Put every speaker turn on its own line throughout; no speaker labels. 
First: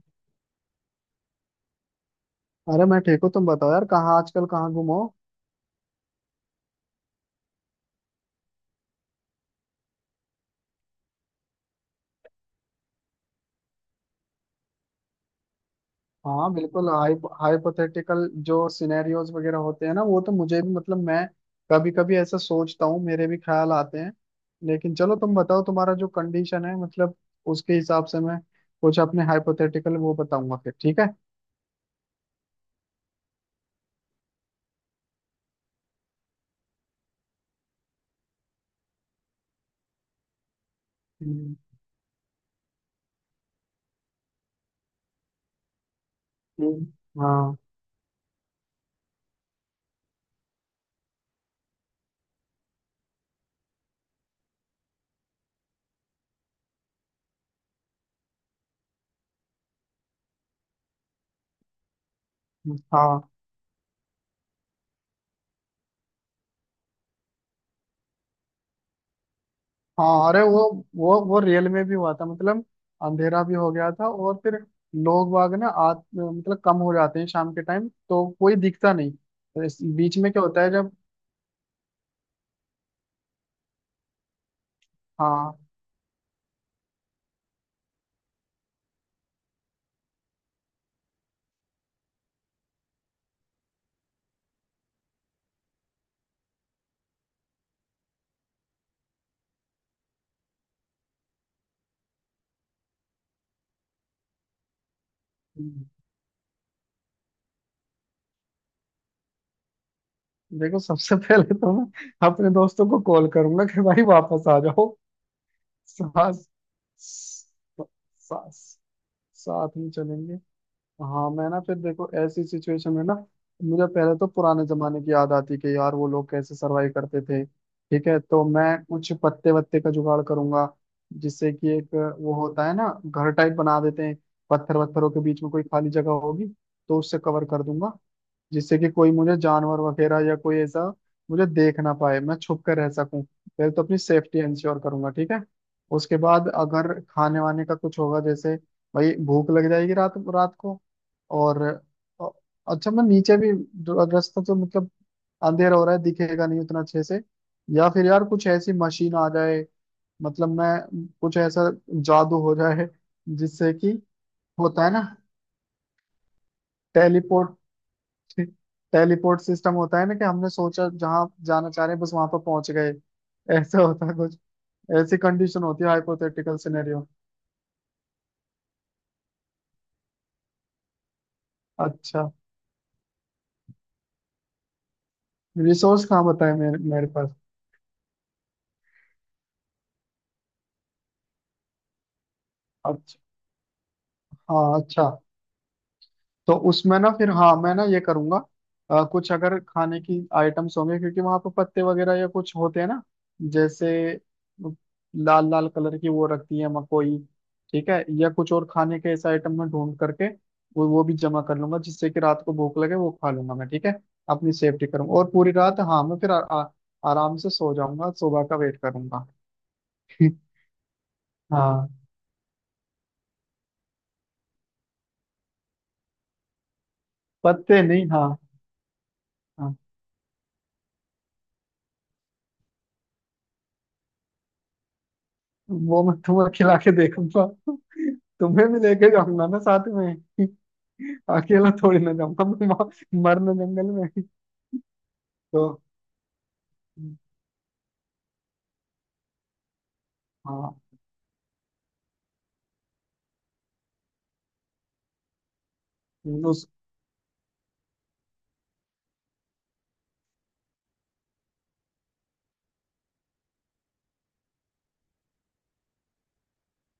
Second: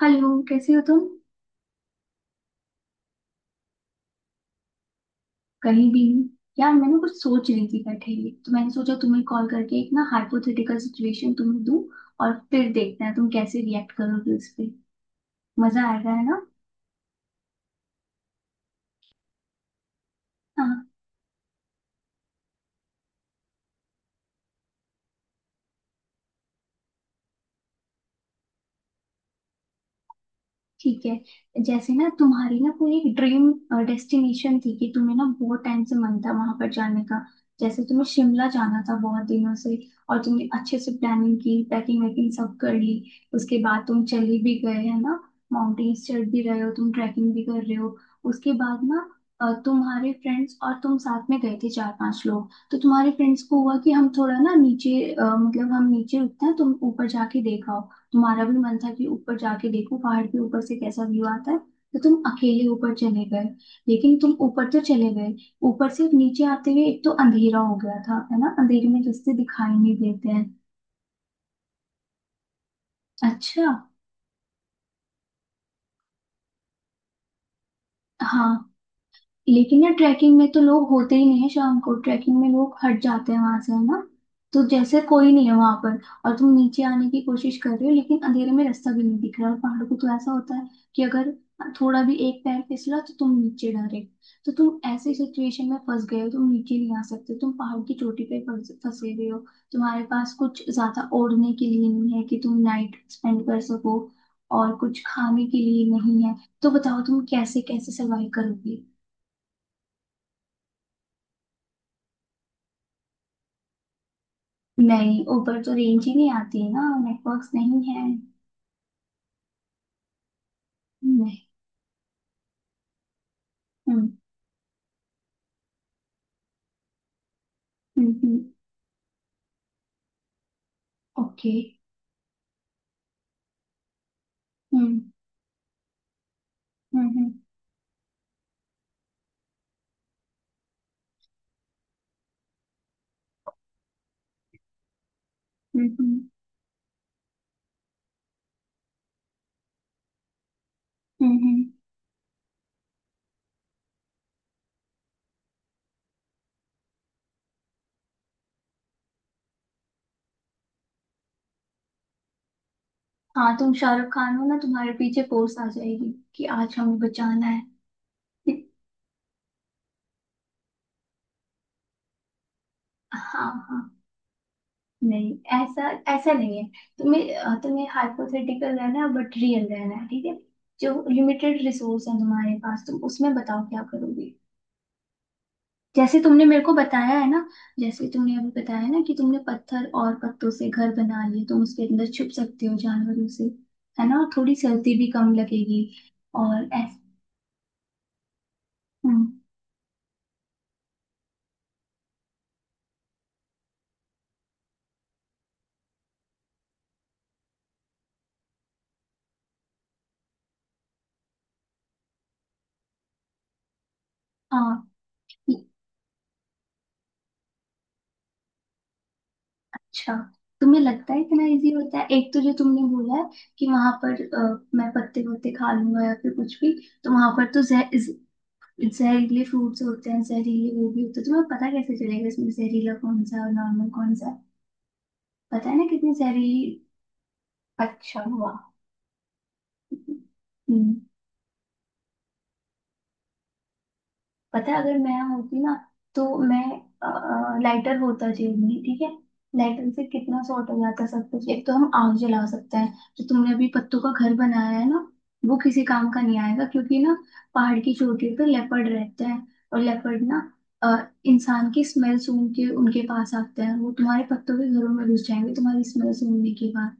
Hello, कैसे हो तुम।
अरे, मैं ठीक हूँ। तुम बताओ यार, कहाँ आजकल कहाँ गुम हो।
कहीं भी नहीं। यार मैं ना कुछ सोच रही थी, बैठे ही तो मैंने सोचा तुम्हें कॉल करके एक ना हाइपोथेटिकल सिचुएशन तुम्हें दूं, और फिर देखते हैं तुम कैसे रिएक्ट करोगे उस पे। मजा आएगा है ना।
हाँ, बिल्कुल। हाइपोथेटिकल जो सिनेरियोज वगैरह होते हैं ना, वो तो मुझे भी,
हाँ।
मतलब मैं कभी कभी ऐसा सोचता हूँ, मेरे भी ख्याल आते हैं। लेकिन चलो तुम बताओ, तुम्हारा जो कंडीशन है, मतलब उसके हिसाब से मैं कुछ अपने हाइपोथेटिकल वो बताऊंगा फिर। ठीक
ठीक
है।
है, जैसे ना तुम्हारी ना कोई एक ड्रीम डेस्टिनेशन थी कि तुम्हें ना बहुत टाइम से मन था वहां पर जाने का। जैसे तुम्हें शिमला जाना था बहुत दिनों से, और तुमने अच्छे से प्लानिंग
हम्म।
की, पैकिंग वैकिंग सब कर ली। उसके बाद तुम चले भी गए है ना, माउंटेन्स चढ़ भी रहे हो
हम्म।
तुम, ट्रैकिंग भी
हाँ,
कर रहे हो। उसके बाद ना तुम्हारे फ्रेंड्स और तुम साथ में गए थे चार पांच लोग, तो तुम्हारे फ्रेंड्स को हुआ कि हम थोड़ा ना नीचे मतलब हम नीचे रुकते हैं, तुम ऊपर जाके देखो। तुम्हारा भी मन था कि ऊपर जाके देखो पहाड़ के ऊपर से कैसा व्यू आता है, तो तुम अकेले ऊपर
हाँ,
चले गए। लेकिन तुम ऊपर तो चले गए, ऊपर से नीचे आते हुए एक तो अंधेरा हो गया था, है ना, अंधेरे में रास्ते दिखाई नहीं देते
हाँ। अरे,
हैं।
वो रियल में भी हुआ था, मतलब अंधेरा भी
अच्छा।
हो गया था। और फिर लोग बाग ना आत मतलब कम हो जाते हैं शाम के टाइम, तो कोई
हाँ,
दिखता नहीं। तो इस
लेकिन यार
बीच में
ट्रैकिंग
क्या
में तो
होता है
लोग
जब।
होते ही नहीं है, शाम को ट्रैकिंग में लोग हट जाते हैं वहां से, है ना। तो जैसे कोई नहीं है
हाँ।
वहां पर, और तुम नीचे आने की कोशिश कर रहे हो लेकिन अंधेरे में रास्ता भी नहीं दिख रहा। और पहाड़ों को तो ऐसा होता है कि अगर थोड़ा भी एक पैर फिसला तो तुम नीचे डायरेक्ट, तो तुम ऐसी सिचुएशन में फंस गए हो, तुम नीचे नहीं आ सकते, तुम पहाड़ की चोटी पे फंसे हुए हो। तुम्हारे पास कुछ ज्यादा ओढ़ने के लिए नहीं है कि तुम नाइट स्पेंड कर सको, और कुछ खाने के लिए नहीं है। तो बताओ, तुम कैसे कैसे सर्वाइव करोगे।
देखो, सबसे पहले तो मैं अपने दोस्तों को कॉल करूंगा कि भाई वापस आ जाओ।
नहीं, ऊपर तो रेंज ही नहीं
साथ
आती है ना, नेटवर्क्स नहीं है।
साथ साथ में चलेंगे। हाँ,
नहीं।
मैं ना फिर, देखो, ऐसी सिचुएशन में ना मुझे
हम्म।
पहले तो पुराने जमाने की याद आती कि यार वो लोग कैसे सरवाइव करते थे। ठीक
हम्म,
है,
okay,
तो
हम्म।
मैं कुछ पत्ते वत्ते का जुगाड़ करूंगा जिससे
ओके।
कि एक, वो होता है ना, घर टाइप बना देते हैं। पत्थर
हम्म।
वत्थरों के बीच में कोई खाली जगह होगी, तो
हम्म।
उससे
हम्म,
कवर कर दूंगा। जिससे कि कोई मुझे जानवर वगैरह या कोई ऐसा मुझे देख ना पाए, मैं छुप कर रह सकूं। पहले तो अपनी सेफ्टी इंश्योर करूंगा। ठीक है। उसके
हम्म।
बाद अगर खाने वाने का कुछ होगा, जैसे, भाई भूख लग जाएगी रात रात को।
हम्म।
और
हम्म।
अ- अच्छा, मैं नीचे भी जो रास्ता, तो मतलब अंधेरा हो रहा है, दिखेगा नहीं उतना अच्छे से। या फिर यार कुछ ऐसी मशीन आ जाए, मतलब मैं कुछ ऐसा, जादू हो जाए,
हाँ, तुम
जिससे कि,
शाहरुख खान हो ना,
होता है
तुम्हारे
ना
पीछे पोस्ट आ जाएगी कि आज हमें बचाना है।
टेलीपोर्ट टेलीपोर्ट सिस्टम होता है ना, कि हमने सोचा जहां जाना चाह रहे हैं, बस वहां पर पहुंच गए।
हाँ हाँ।
ऐसा होता है कुछ, ऐसी
नहीं,
कंडीशन होती
ऐसा
है
ऐसा
हाइपोथेटिकल
नहीं है।
सिनेरियो।
तुम्हें तुम्हें हाइपोथेटिकल रहना है बट रियल रहना है, ठीक है। जो लिमिटेड रिसोर्स है
अच्छा।
तुम्हारे पास, तुम उसमें बताओ क्या करोगे।
रिसोर्स
जैसे
कहाँ
तुमने
बताए
मेरे को
मेरे मेरे
बताया है
पास।
ना, जैसे तुमने अभी बताया ना कि तुमने पत्थर और पत्तों से घर बना लिए, तुम उसके अंदर छुप सकते हो
अच्छा।
जानवरों से, है ना, और थोड़ी
हाँ,
सर्दी
अच्छा।
भी कम लगेगी।
तो
और
उसमें
ऐसे।
ना फिर, हाँ, मैं ना ये करूंगा। कुछ अगर खाने की आइटम्स होंगे, क्योंकि वहां पर पत्ते वगैरह या कुछ होते हैं ना। जैसे लाल लाल कलर की वो रखती है, मकोई। ठीक है, या कुछ और खाने के ऐसे आइटम में ढूंढ करके वो भी जमा कर लूंगा, जिससे कि रात को भूख लगे वो खा लूंगा मैं। ठीक है। अपनी सेफ्टी
हाँ।
करूंगा, और पूरी
ये-
रात, हाँ, मैं फिर आ, आ, आराम से सो जाऊंगा, सुबह का वेट करूंगा।
अच्छा, तुम्हें लगता है इतना इजी
हाँ,
होता है? एक तो जो तुमने बोला है कि वहां पर मैं पत्ते वत्ते खा लूंगा या फिर कुछ भी, तो वहां पर तो
पत्ते नहीं, हाँ।
जहरीले फ्रूट्स होते हैं, जहरीले वो भी होते हैं। तुम्हें पता कैसे चलेगा इसमें जहरीला कौन सा है और नॉर्मल कौन सा है। पता है ना
वो
कितनी
मैं तुम्हें खिला
जहरीली।
के देखूंगा।
अच्छा हुआ।
तुम्हें भी लेके जाऊंगा ना साथ में।
हम्म।
अकेला थोड़ी ना जाऊंगा मैं मरने जंगल में।
पता है, अगर मैं होती
तो
ना, तो मैं लाइटर होता जेब में, ठीक है। लाइटर से कितना सॉर्ट हो
हाँ।
जाता सब कुछ। एक तो हम आग जला सकते हैं। जो तुमने अभी पत्तों का घर बनाया है ना, वो किसी काम का नहीं आएगा,
उस
क्योंकि ना पहाड़ की चोटी पे लेपर्ड रहते हैं। और लेपर्ड ना अ, इंसान की स्मेल सूंघ के उनके पास आते हैं। वो तुम्हारे पत्तों के घरों में घुस जाएंगे, तुम्हारी स्मेल सूंघने के बाद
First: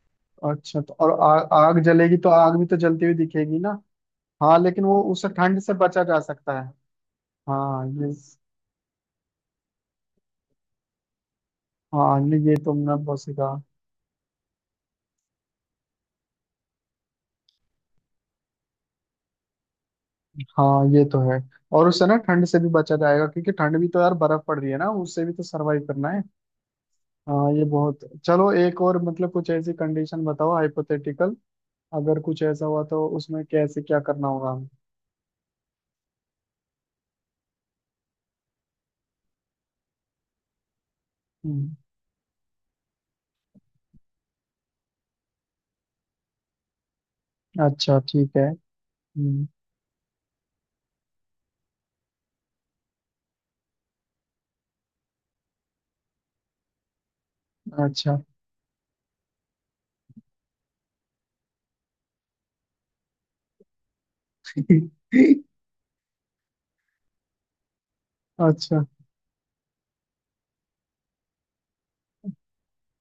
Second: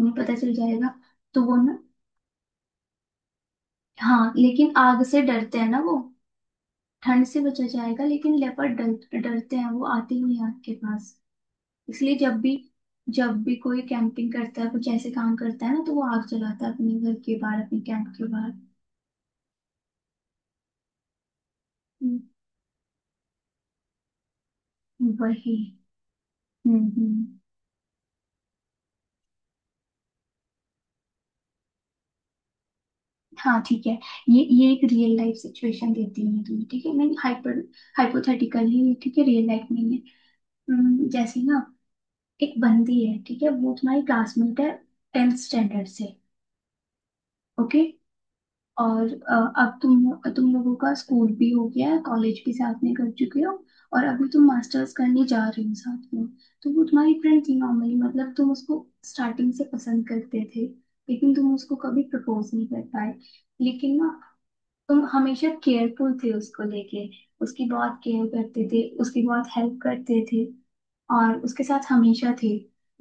उन्हें पता चल
अच्छा, तो
जाएगा।
और
तो वो ना।
आग जलेगी तो आग भी तो जलती हुई दिखेगी ना।
हाँ,
हाँ,
लेकिन
लेकिन वो
आग से
उससे
डरते
ठंड
हैं
से
ना वो।
बचा जा सकता है।
ठंड से बचा
हाँ,
जाएगा,
ये।
लेकिन लेपर्ड डर डरते हैं वो, आते ही नहीं आपके पास। इसलिए
हाँ,
जब
ये
भी,
ये तुमने बहुत सही
जब भी
कहा।
कोई कैंपिंग करता है, कुछ ऐसे काम करता है ना, तो वो आग जलाता है अपने घर के बाहर, अपने कैंप के बाहर।
हाँ, ये तो है। और उससे ना
हम्म।
ठंड से भी बचा जाएगा, क्योंकि ठंड भी तो, यार, बर्फ पड़ रही है ना, उससे भी तो
वही।
सरवाइव करना है।
हम्म।
हाँ, ये बहुत। चलो एक और, मतलब कुछ ऐसी कंडीशन बताओ हाइपोथेटिकल। अगर कुछ ऐसा हुआ तो उसमें
हाँ,
कैसे
ठीक है।
क्या करना होगा हमें?
ये एक रियल लाइफ सिचुएशन देती हूँ मैं तुम्हें, ठीक है, नहीं, हाइपर हाइपोथेटिकल ही है, ये, ठीक है, रियल लाइफ नहीं है। जैसे ना
हम्म,
एक बंदी है, ठीक है, वो तुम्हारी क्लासमेट है टेंथ स्टैंडर्ड से। ओके।
अच्छा, ठीक है।
और
हम्म,
अब तुम लोगों का स्कूल भी हो गया है, कॉलेज भी साथ में कर चुके हो, और अभी तुम मास्टर्स करने जा रहे हो साथ में। तो वो तुम्हारी फ्रेंड थी नॉर्मली,
अच्छा।
मतलब तुम उसको स्टार्टिंग से पसंद करते थे, लेकिन तुम उसको कभी प्रपोज नहीं कर पाए। लेकिन ना तुम हमेशा केयरफुल थे उसको लेके, उसकी बहुत केयर करते थे,
अच्छा।
उसकी बहुत हेल्प करते थे, और उसके साथ हमेशा थे।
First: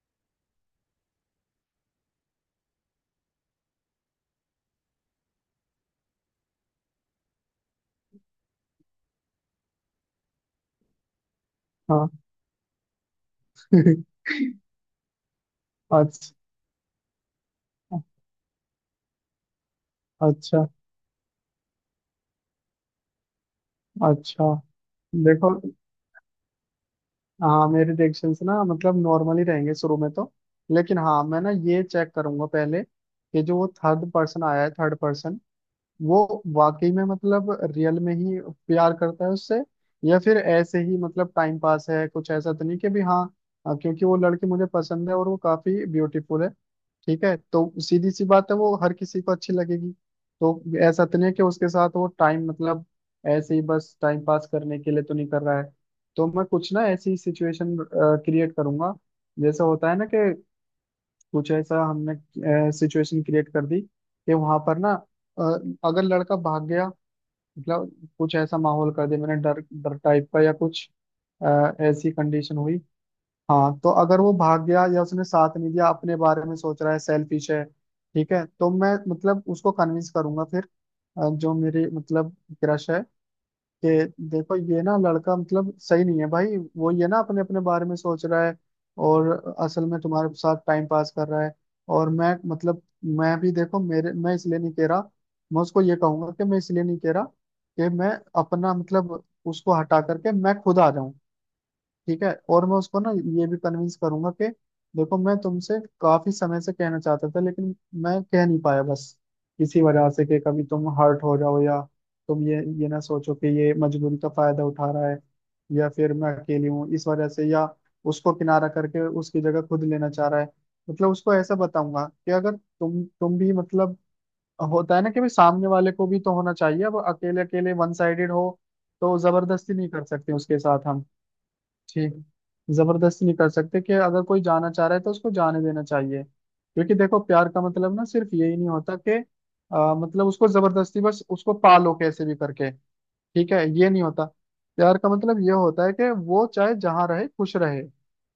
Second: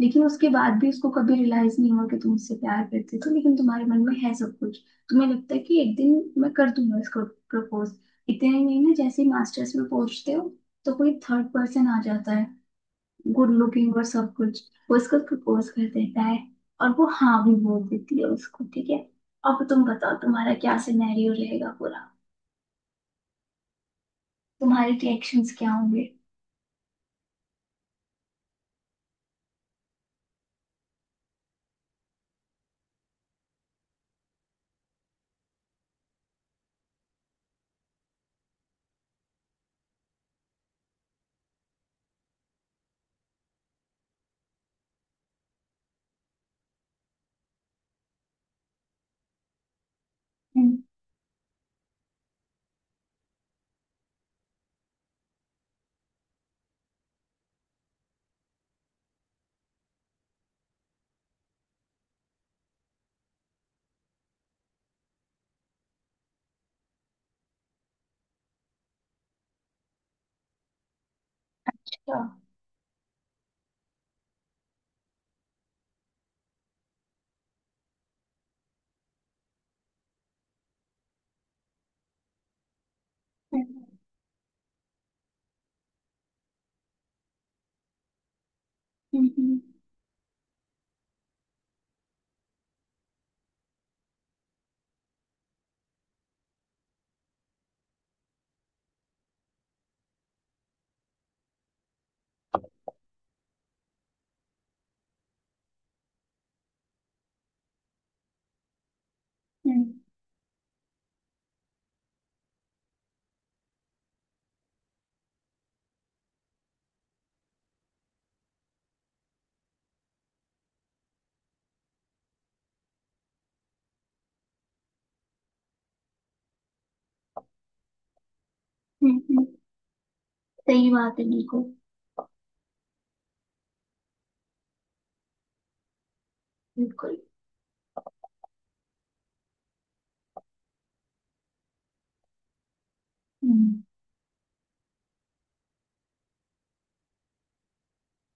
लेकिन उसके बाद भी उसको कभी रियलाइज नहीं हुआ कि तुम उससे प्यार करते थे, लेकिन तुम्हारे मन में है सब कुछ। तुम्हें लगता है कि एक दिन मैं कर दूंगा इसको प्रपोज। इतने में ना जैसे ही मास्टर्स में पहुंचते हो, तो कोई थर्ड पर्सन आ
हाँ।
जाता है, गुड लुकिंग और सब कुछ, वो इसको प्रपोज कर देता
अच्छा।
है, और वो हाँ भी बोल देती है उसको, ठीक है। अब तुम बताओ, तुम्हारा
अच्छा।
क्या सिनेरियो रहेगा पूरा,
अच्छा।
तुम्हारे रिएक्शंस
देखो,
क्या होंगे।
हाँ, मेरे रिएक्शन ना, मतलब नॉर्मल ही रहेंगे शुरू में तो। लेकिन हाँ, मैं ना ये चेक करूंगा पहले कि जो वो थर्ड पर्सन आया है, थर्ड पर्सन वो वाकई में, मतलब रियल में ही प्यार करता है उससे, या फिर ऐसे ही, मतलब टाइम पास है। कुछ ऐसा तो नहीं कि, भी, हाँ। हाँ, क्योंकि वो लड़की मुझे पसंद है, और वो काफी ब्यूटीफुल है। ठीक है, तो सीधी सी बात है, वो हर किसी को अच्छी लगेगी। तो
हम्म।
ऐसा तो नहीं है कि उसके साथ वो टाइम, मतलब ऐसे ही बस टाइम पास करने के लिए तो नहीं कर रहा है। तो मैं कुछ ना ऐसी सिचुएशन क्रिएट करूंगा, जैसे होता है ना, कि कुछ ऐसा हमने सिचुएशन क्रिएट कर दी कि वहां पर ना, अ, अगर लड़का भाग गया, मतलब कुछ ऐसा माहौल कर दिया मैंने डर डर टाइप का, या कुछ अ, ऐसी
अच्छा।
कंडीशन हुई। हाँ, तो अगर वो भाग गया, या उसने साथ नहीं दिया, अपने बारे में सोच रहा है, सेल्फिश है। ठीक है, तो मैं मतलब उसको कन्विंस करूंगा फिर, जो मेरी मतलब क्रश है,
हम्म।
कि देखो ये ना लड़का, मतलब सही नहीं है भाई वो, ये ना अपने अपने बारे में सोच रहा है,
हम्म।
और
हम्म।
असल में तुम्हारे साथ टाइम पास कर रहा है। और मैं, मतलब मैं भी, देखो, मेरे मैं इसलिए नहीं कह रहा, मैं उसको ये कहूंगा कि मैं इसलिए नहीं कह रहा कि मैं अपना, मतलब उसको हटा करके मैं खुद आ जाऊं। ठीक है। और मैं उसको ना ये भी कन्विंस करूंगा कि देखो मैं तुमसे काफी समय से कहना चाहता था, लेकिन मैं कह नहीं पाया बस इसी
हम्म।
वजह से, कि कभी तुम हर्ट हो जाओ, या तुम ये ना सोचो कि ये मजबूरी का फायदा उठा रहा है, या फिर मैं अकेली हूँ इस वजह से, या उसको किनारा करके उसकी जगह खुद लेना चाह रहा है। मतलब उसको ऐसा बताऊंगा कि अगर तुम भी, मतलब होता है ना, कि भाई, सामने वाले को भी तो होना चाहिए, अब अकेले अकेले वन साइडेड हो,
हम्म।
तो जबरदस्ती नहीं कर सकते उसके साथ
सही
हम।
बात है, बिल्कुल।
ठीक। जबरदस्ती नहीं कर सकते, कि अगर कोई जाना चाह रहा है तो उसको जाने देना चाहिए, क्योंकि
बिल्कुल।
देखो प्यार का मतलब ना सिर्फ यही नहीं होता कि मतलब उसको जबरदस्ती, बस उसको पालो कैसे भी करके। ठीक है,
हम्म।
ये नहीं होता। प्यार का मतलब ये होता है कि वो चाहे जहाँ रहे खुश रहे।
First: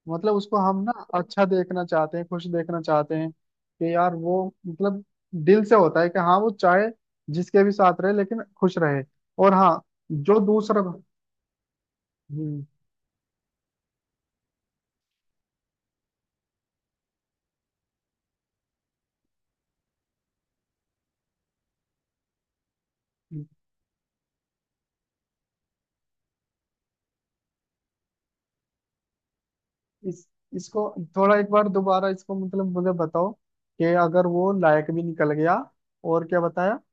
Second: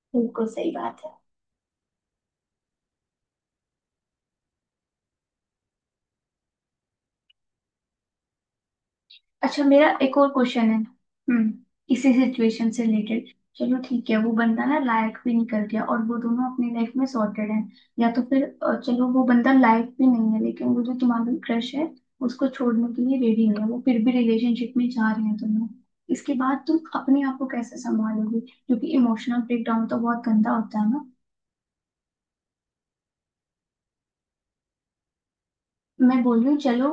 मतलब
बिल्कुल
उसको
सही
हम ना
बात है।
अच्छा देखना चाहते हैं, खुश देखना चाहते हैं, कि यार वो मतलब दिल से होता है कि हाँ, वो चाहे जिसके भी साथ रहे, लेकिन खुश रहे। और
अच्छा,
हाँ,
मेरा एक और
जो
क्वेश्चन है।
दूसरा।
हम्म, इसी
हम्म,
सिचुएशन से रिलेटेड, चलो, ठीक है, वो बंदा ना लायक भी निकल गया और वो दोनों अपनी लाइफ में सॉर्टेड हैं। या तो फिर चलो, वो बंदा लायक भी नहीं है, लेकिन वो जो तुम्हारा क्रश है उसको छोड़ने के लिए रेडी है, वो फिर भी रिलेशनशिप में जा रहे हैं दोनों। इसके बाद तुम अपने आप को कैसे संभालोगे, क्योंकि इमोशनल ब्रेकडाउन तो बहुत
इस
गंदा होता
इसको
है ना।
थोड़ा एक बार दोबारा, इसको मतलब मुझे बताओ कि अगर वो लायक भी निकल गया,
मैं
और
बोल
क्या
रही हूँ,
बताया।
चलो,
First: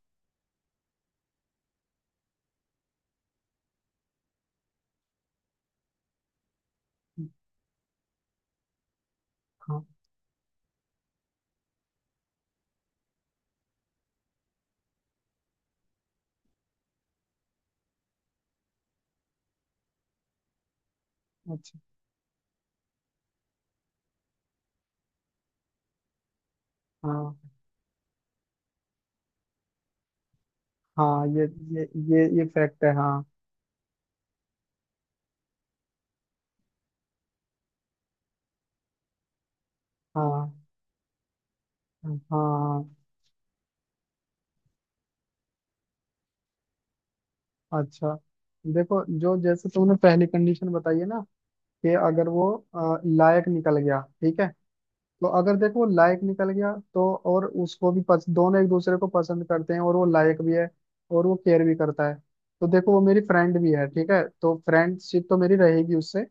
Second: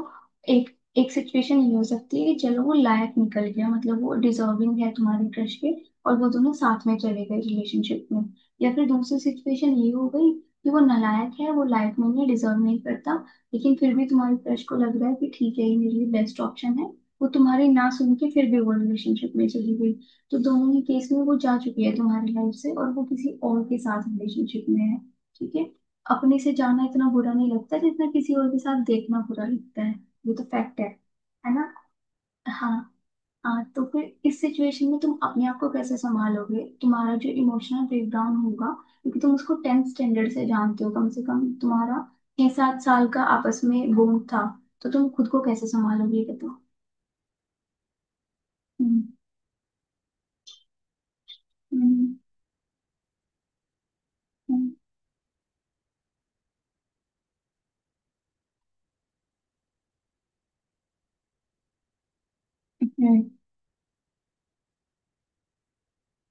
एक, एक सिचुएशन ये हो सकती है कि चलो वो लायक निकल गया, मतलब वो डिजर्विंग है तुम्हारे क्रश के, और वो दोनों साथ में चले गए रिलेशनशिप में। या फिर दूसरी सिचुएशन
हाँ,
ये हो गई कि वो नालायक है, वो लायक नहीं है, डिजर्व नहीं करता, लेकिन फिर भी तुम्हारे क्रश को लग रहा है कि ठीक है, ये मेरे लिए बेस्ट ऑप्शन है। वो तुम्हारी ना सुन के फिर भी वो रिलेशनशिप में चली गई। तो दोनों ही केस में वो जा
अच्छा।
चुकी है तुम्हारी लाइफ से, और वो किसी और के साथ रिलेशनशिप में है, ठीक है। अपने से जाना इतना बुरा
हाँ,
नहीं लगता जितना किसी और के साथ देखना बुरा लगता है। ये तो फैक्ट है
हाँ
है ना।
ये ये
हाँ।
फैक्ट है हाँ।
हाँ, तो फिर इस सिचुएशन में तुम अपने आप को कैसे संभालोगे, तुम्हारा जो इमोशनल ब्रेकडाउन होगा, क्योंकि तुम उसको टेंथ स्टैंडर्ड से
हाँ।
जानते हो कम से कम, तुम्हारा छह सात
हाँ।
साल का आपस में बॉन्ड था। तो तुम खुद को कैसे संभालोगे, ये बताओ।
अच्छा।
हम्म।
देखो, जो जैसे तुमने पहली कंडीशन बताई है ना, कि
हम्म।
अगर वो लायक निकल गया, ठीक है।
हम्म,
तो अगर देखो लायक निकल गया, तो और उसको भी दोनों एक दूसरे को पसंद करते हैं, और वो लायक भी है, और वो केयर भी करता है। तो देखो, वो
हम्म।
मेरी फ्रेंड भी है, ठीक है, तो फ्रेंडशिप तो मेरी रहेगी उससे।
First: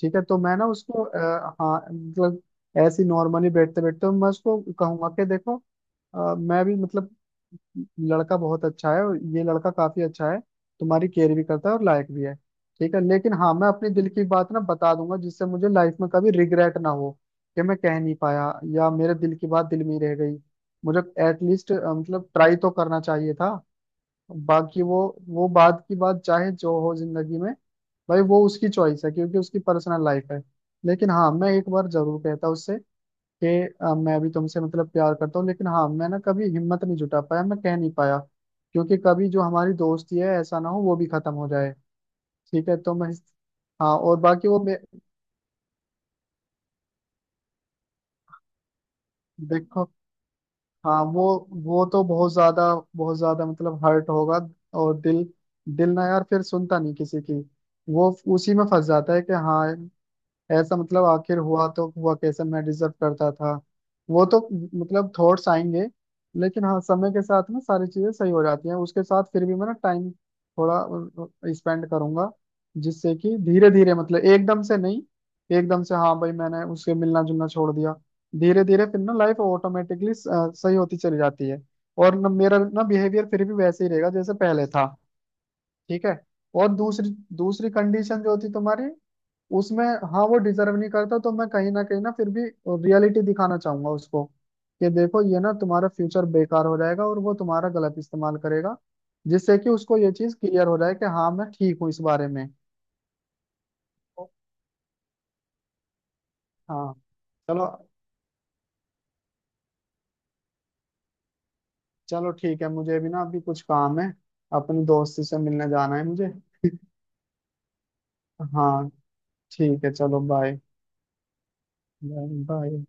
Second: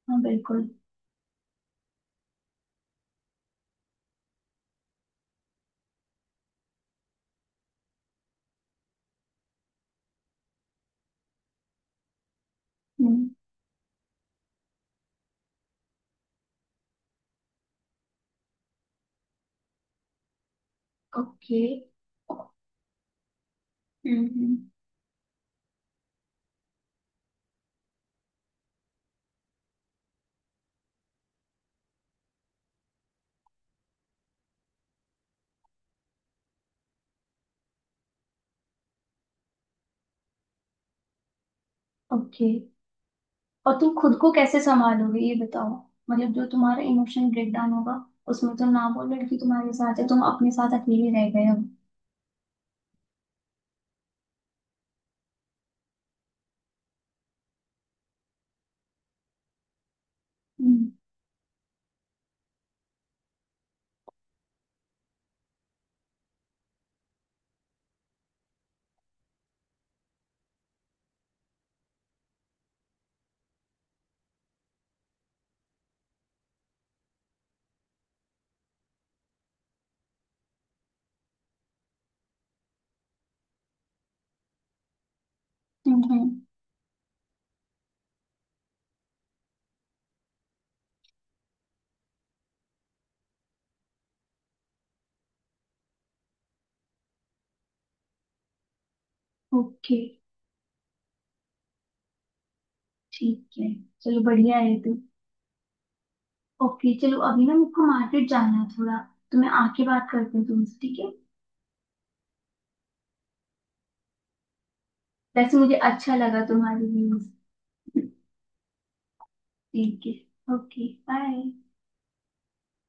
ठीक
हाँ,
है, तो मैं ना
बिल्कुल।
उसको हाँ मतलब ऐसी नॉर्मली बैठते बैठते मैं उसको कहूंगा कि देखो, मैं भी, मतलब लड़का बहुत अच्छा है, और ये लड़का काफी अच्छा है, तुम्हारी केयर भी करता है, और लायक भी है। ठीक है,
हम्म।
लेकिन हाँ, मैं अपने दिल की बात ना बता दूंगा, जिससे मुझे लाइफ में कभी रिग्रेट ना हो कि मैं कह नहीं पाया, या मेरे दिल की बात दिल में ही रह गई मुझे।
ओके।
एटलीस्ट मतलब ट्राई तो करना चाहिए था।
हम्म, हम्म।
बाकी वो बात की बात चाहे जो हो जिंदगी में, भाई, वो उसकी चॉइस है, क्योंकि उसकी पर्सनल लाइफ है। लेकिन हाँ, मैं एक बार जरूर कहता उससे, कि मैं भी तुमसे, मतलब प्यार करता हूँ, लेकिन हाँ, मैं ना कभी हिम्मत नहीं जुटा पाया, मैं कह नहीं पाया, क्योंकि कभी जो हमारी दोस्ती है, ऐसा ना हो वो भी खत्म हो जाए।
ओके,
ठीक है, तो मैं,
और तुम
हाँ,
खुद
और
को
बाकी वो
कैसे संभालोगे, ये बताओ। मतलब जो तुम्हारा इमोशन ब्रेकडाउन होगा, उसमें तुम ना बोलो, लड़की तुम्हारे
देखो,
साथ है, तुम अपने साथ
हाँ,
अकेले
वो
रह गए हो।
वो तो बहुत ज्यादा बहुत ज्यादा, मतलब हर्ट होगा। और दिल दिल ना यार फिर सुनता नहीं किसी की। वो उसी में फंस जाता है कि हाँ, ऐसा, मतलब आखिर हुआ तो हुआ कैसे, मैं डिजर्व करता था। वो तो, मतलब थॉट्स आएंगे। लेकिन हाँ, समय के साथ में सारी चीजें सही हो जाती हैं, उसके साथ फिर भी मैं ना टाइम थोड़ा स्पेंड करूंगा, जिससे कि धीरे धीरे, मतलब एकदम से नहीं, एकदम से हाँ भाई मैंने उसके मिलना जुलना छोड़ दिया, धीरे धीरे फिर ना लाइफ ऑटोमेटिकली सही होती चली जाती है। और ना मेरा ना बिहेवियर फिर भी वैसे ही रहेगा जैसे पहले था। ठीक है।
हम्म।
और दूसरी दूसरी कंडीशन जो थी तुम्हारी, उसमें, हाँ, वो डिजर्व नहीं करता, तो मैं कहीं ना फिर भी रियलिटी दिखाना चाहूंगा उसको, कि देखो, ये ना तुम्हारा फ्यूचर बेकार हो जाएगा, और वो तुम्हारा गलत इस्तेमाल करेगा, जिससे कि उसको
ओके,
ये चीज क्लियर हो जाए कि हाँ, मैं ठीक हूँ इस बारे में।
ठीक है, चलो, बढ़िया है तू। ओके,
हाँ।
चलो अभी ना
चलो।
मुझको मार्केट जाना है थोड़ा, तो मैं आके बात करती हूँ तुमसे, ठीक है।
चलो ठीक है, मुझे भी ना अभी कुछ काम है, अपने दोस्त से
वैसे
मिलने
मुझे
जाना है
अच्छा
मुझे।
लगा तुम्हारी व्यूज।
हाँ, ठीक है,
ठीक
चलो
है,
bye.
Okay, bye.
Bye, bye.